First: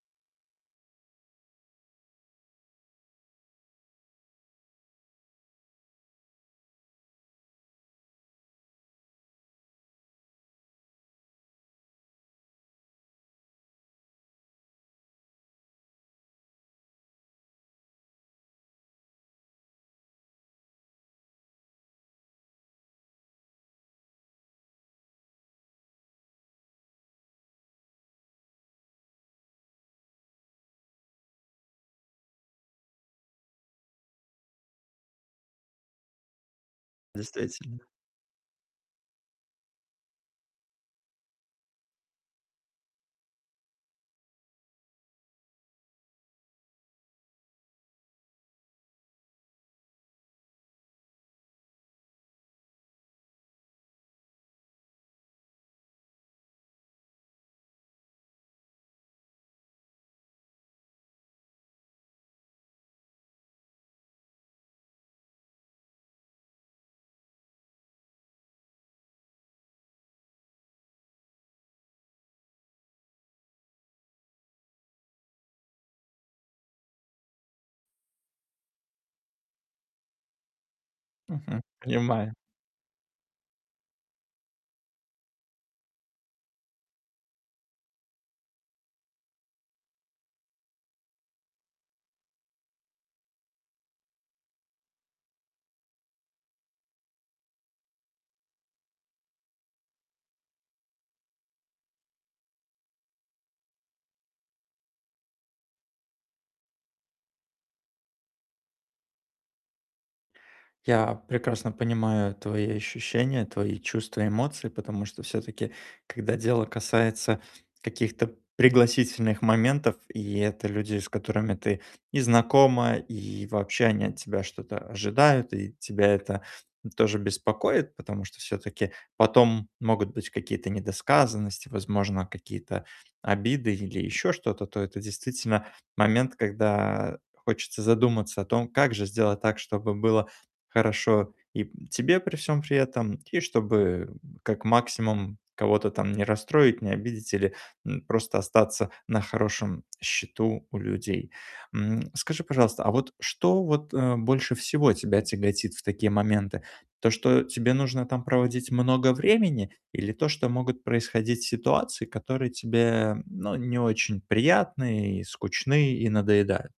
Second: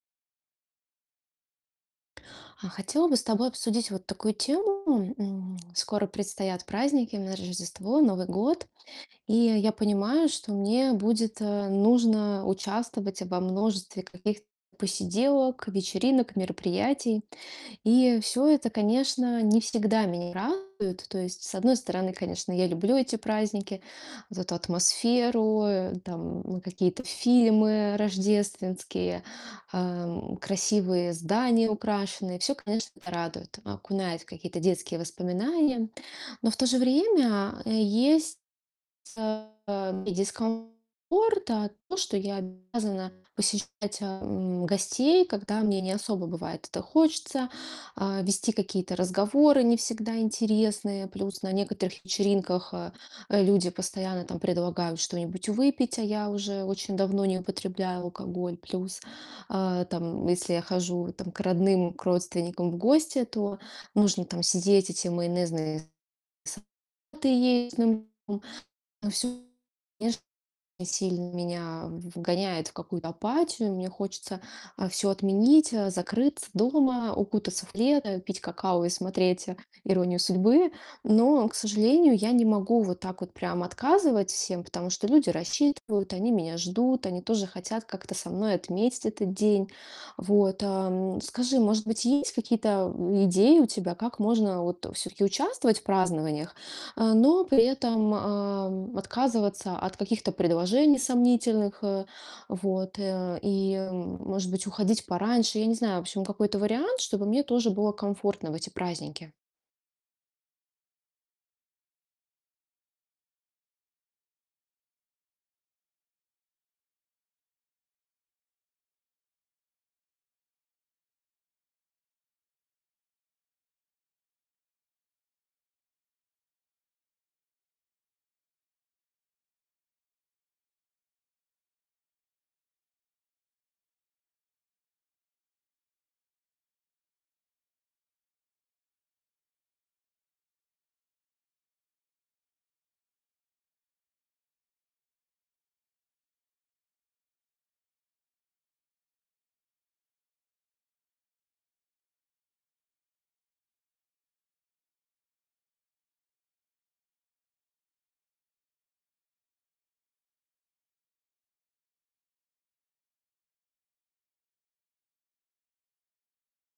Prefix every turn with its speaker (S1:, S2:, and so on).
S1: А, хотела бы с тобой обсудить вот такую тему. М, скоро предстоят праздники, именно Рождество, Новый год. И я понимаю, что мне будет, э, нужно участвовать во множестве каких посиделок, вечеринок, мероприятий. И всё это, конечно, не всегда меня радует. То есть, с одной стороны, конечно, я люблю эти праздники, вот эту атмосферу, э, там какие-то фильмы рождественские, эм, красивые здания украшенные. Всё, конечно, это радует. Окунает в какие-то детские воспоминания. Но в то же время
S2: Действительно.
S1: есть, э, и дискомфорт. А, то, что я обязана посещать, ам, гостей, когда мне не особо бывает это хочется, а, вести какие-то разговоры не всегда интересные. Плюс на некоторых вечеринках, э, люди постоянно там предлагают что-нибудь выпить, а я уже очень давно не употребляю алкоголь. Плюс, а, там, если я хожу там к родным, к родственникам в гости, то нужно там сидеть, эти майонезные салаты есть. Ну, м, но всё, конечно, сильно меня вгоняет в какую-то апатию. Мне хочется, а, всё отменить, закрыться дома, укутаться в плед, пить какао и смотреть "Иронию судьбы". Но, к
S2: Мгм,
S1: сожалению, я
S2: понимаю.
S1: не могу вот так вот прям отказывать всем, потому что люди рассчитывают, они меня ждут, они тоже хотят как-то со мной отметить этот день. Вот, ам, скажи, может быть, есть какие-то идеи у тебя, как можно вот всё-таки участвовать в празднованиях, э, но при этом, ам, отказываться от каких-то предложений сомнительных, э, вот, э, и, может быть, уходить пораньше? Я не знаю. В общем, какой-то вариант, чтобы мне тоже было комфортно в эти праздники.
S2: Я прекрасно понимаю твои ощущения, твои чувства, эмоции, потому что всё-таки, когда дело касается каких-то пригласительных моментов. И это люди, с которыми ты и знакома, и вообще они от тебя что-то ожидают, и тебя это тоже беспокоит. Потому что всё-таки потом могут быть какие-то недосказанности, возможно, какие-то обиды или ещё что-то, то это действительно момент, когда хочется задуматься о том, как же сделать так, чтобы было хорошо и тебе при всём при этом. И чтобы как максимум кого-то там не расстроить, не обидеть или, м, просто остаться на хорошем счету у людей. М, скажи, пожалуйста, а вот что вот, э, больше всего тебя тяготит в такие моменты? То, что тебе нужно там проводить много времени, или то, что могут происходить ситуации, которые тебе, ну, не очень приятны и скучны, и надоедают?